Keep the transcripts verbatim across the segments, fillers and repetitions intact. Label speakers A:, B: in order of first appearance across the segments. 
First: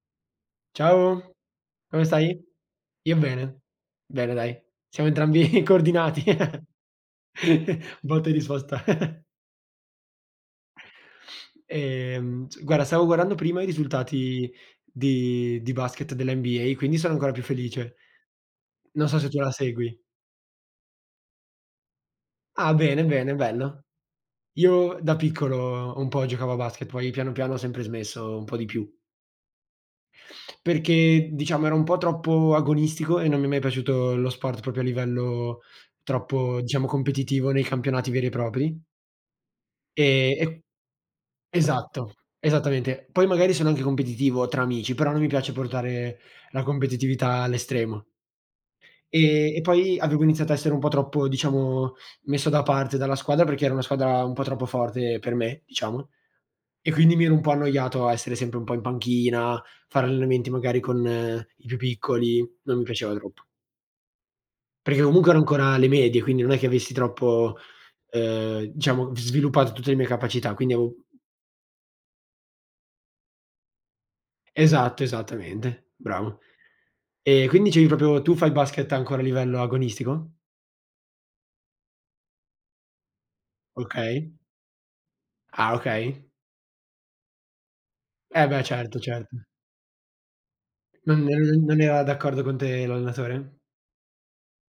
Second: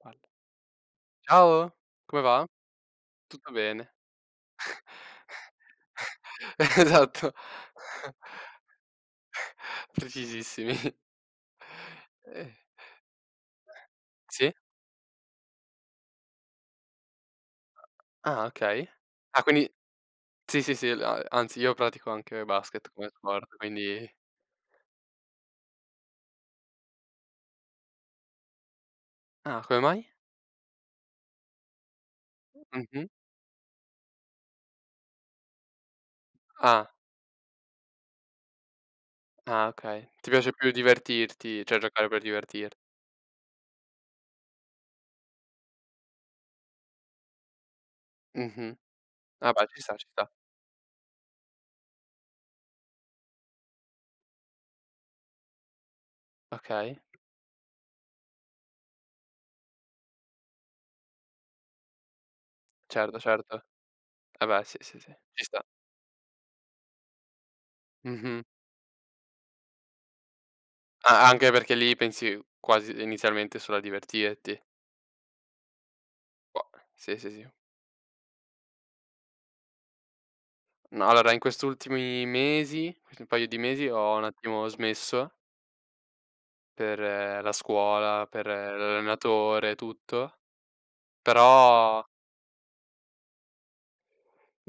A: Quando
B: Ciao.
A: Ciao.
B: Come
A: Come
B: stai?
A: va?
B: Io
A: Tutto
B: bene.
A: bene.
B: Bene dai, siamo entrambi coordinati.
A: Eh, esatto.
B: Botte e risposta.
A: Precisissimi.
B: Ehm,
A: Eh.
B: s guarda stavo guardando prima i risultati
A: Sì?
B: di di basket dell'NBA, quindi sono ancora più felice.
A: Ah okay.
B: Non so se tu
A: Ah
B: la
A: quindi
B: segui.
A: sì, sì, sì, la anzi io pratico anche
B: Ah
A: basket
B: bene,
A: come
B: bene,
A: sport,
B: bello.
A: quindi
B: Io da piccolo un po' giocavo a basket, poi piano piano ho sempre smesso, un po' di più.
A: Ah, come mai?
B: Perché diciamo era un po' troppo
A: Mh-mh.
B: agonistico e non mi è mai piaciuto lo sport propio a livello troppo
A: Ah.
B: diciamo competitivo nei campionati veri e propri.
A: Ah okay, ti
B: Ehm,
A: piace
B: e
A: più divertirti, ceh giocare
B: esatto,
A: per divertir
B: esattamente. Poi magari sono anche competitivo tra amici, però non mi piace portare la competitività all'estremo.
A: Mh-mh. Ah
B: Ehm, e
A: bhe, ci sta,
B: poi
A: ci
B: avevo
A: sta.
B: iniziato a essere un po' troppo, diciamo, messo da parte dalla squadra perché era una squadra un po' troppo forte per me, diciamo. E
A: Okay.
B: quindi mi ero un po' annoiato a essere sempre un po' in panchina, fare allenamenti magari con i più piccoli, non mi piaceva
A: Certo,
B: troppo.
A: certo. Ah beh, sì, sì,
B: Perché
A: sì,
B: comunque ero
A: ci sta.
B: ancora alle medie, quindi non è che avessi troppo,
A: Mh-mh.
B: ehm, diciamo, sviluppato tutte le mie capacità, quindi avo
A: Ah, anche perché lì pensi quasi inizialmente solo a divertirti.
B: Esatto, esattamente, bravo.
A: Boh sì, sì,
B: E
A: sì.
B: quindi dicevi propio, tu fai basket ancora a livello agonistico?
A: Ma allora in quest' ultimi mesi, quasi un paio di mesi, ho un
B: Okay.
A: attimo smesso
B: Ah okay.
A: per la scuola,
B: E
A: per
B: beh, certo, certo.
A: l'allenatore e tutto;
B: Non er non era
A: però
B: d'accordo con te l'allenatore?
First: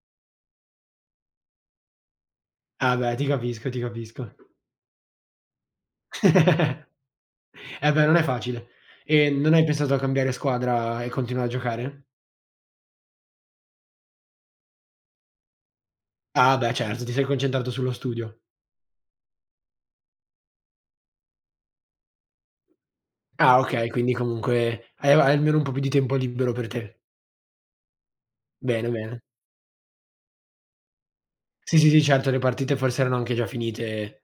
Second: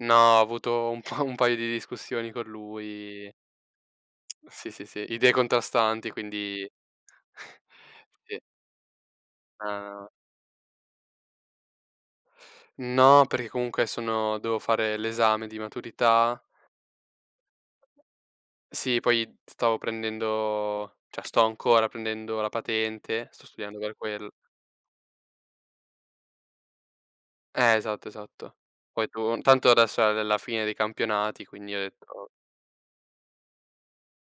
A: No, ho avuto un po' un paio di discussioni con
B: Ah beh, ti
A: lui.
B: capisco, ti capisco.
A: Sì, sì, sì, idee contrastanti quindi
B: Eh beh non è
A: Sì.
B: facile. E non hai
A: Ah
B: pensato a
A: no.
B: cambiare squadra e continuare a giocare?
A: No, perché comunque sono dovevo fare l'esame di maturità
B: Ah beh certo, ti sei concentrato sullo studio.
A: Sì, poi stavo prendendo ceh sto ancora prendendo la patente, sto
B: Ah
A: studiando
B: okay,
A: per
B: quindi
A: quel
B: comunque hai almeno un po' più di tempo libero per te.
A: Eh, esatto, esatto.
B: Bene,
A: Poi
B: bene.
A: tun tanto adesso è è la fine dei campionati, quindi
B: Sì,
A: ho
B: sì, sì,
A: detto
B: certo le partite forse erano anche già finite.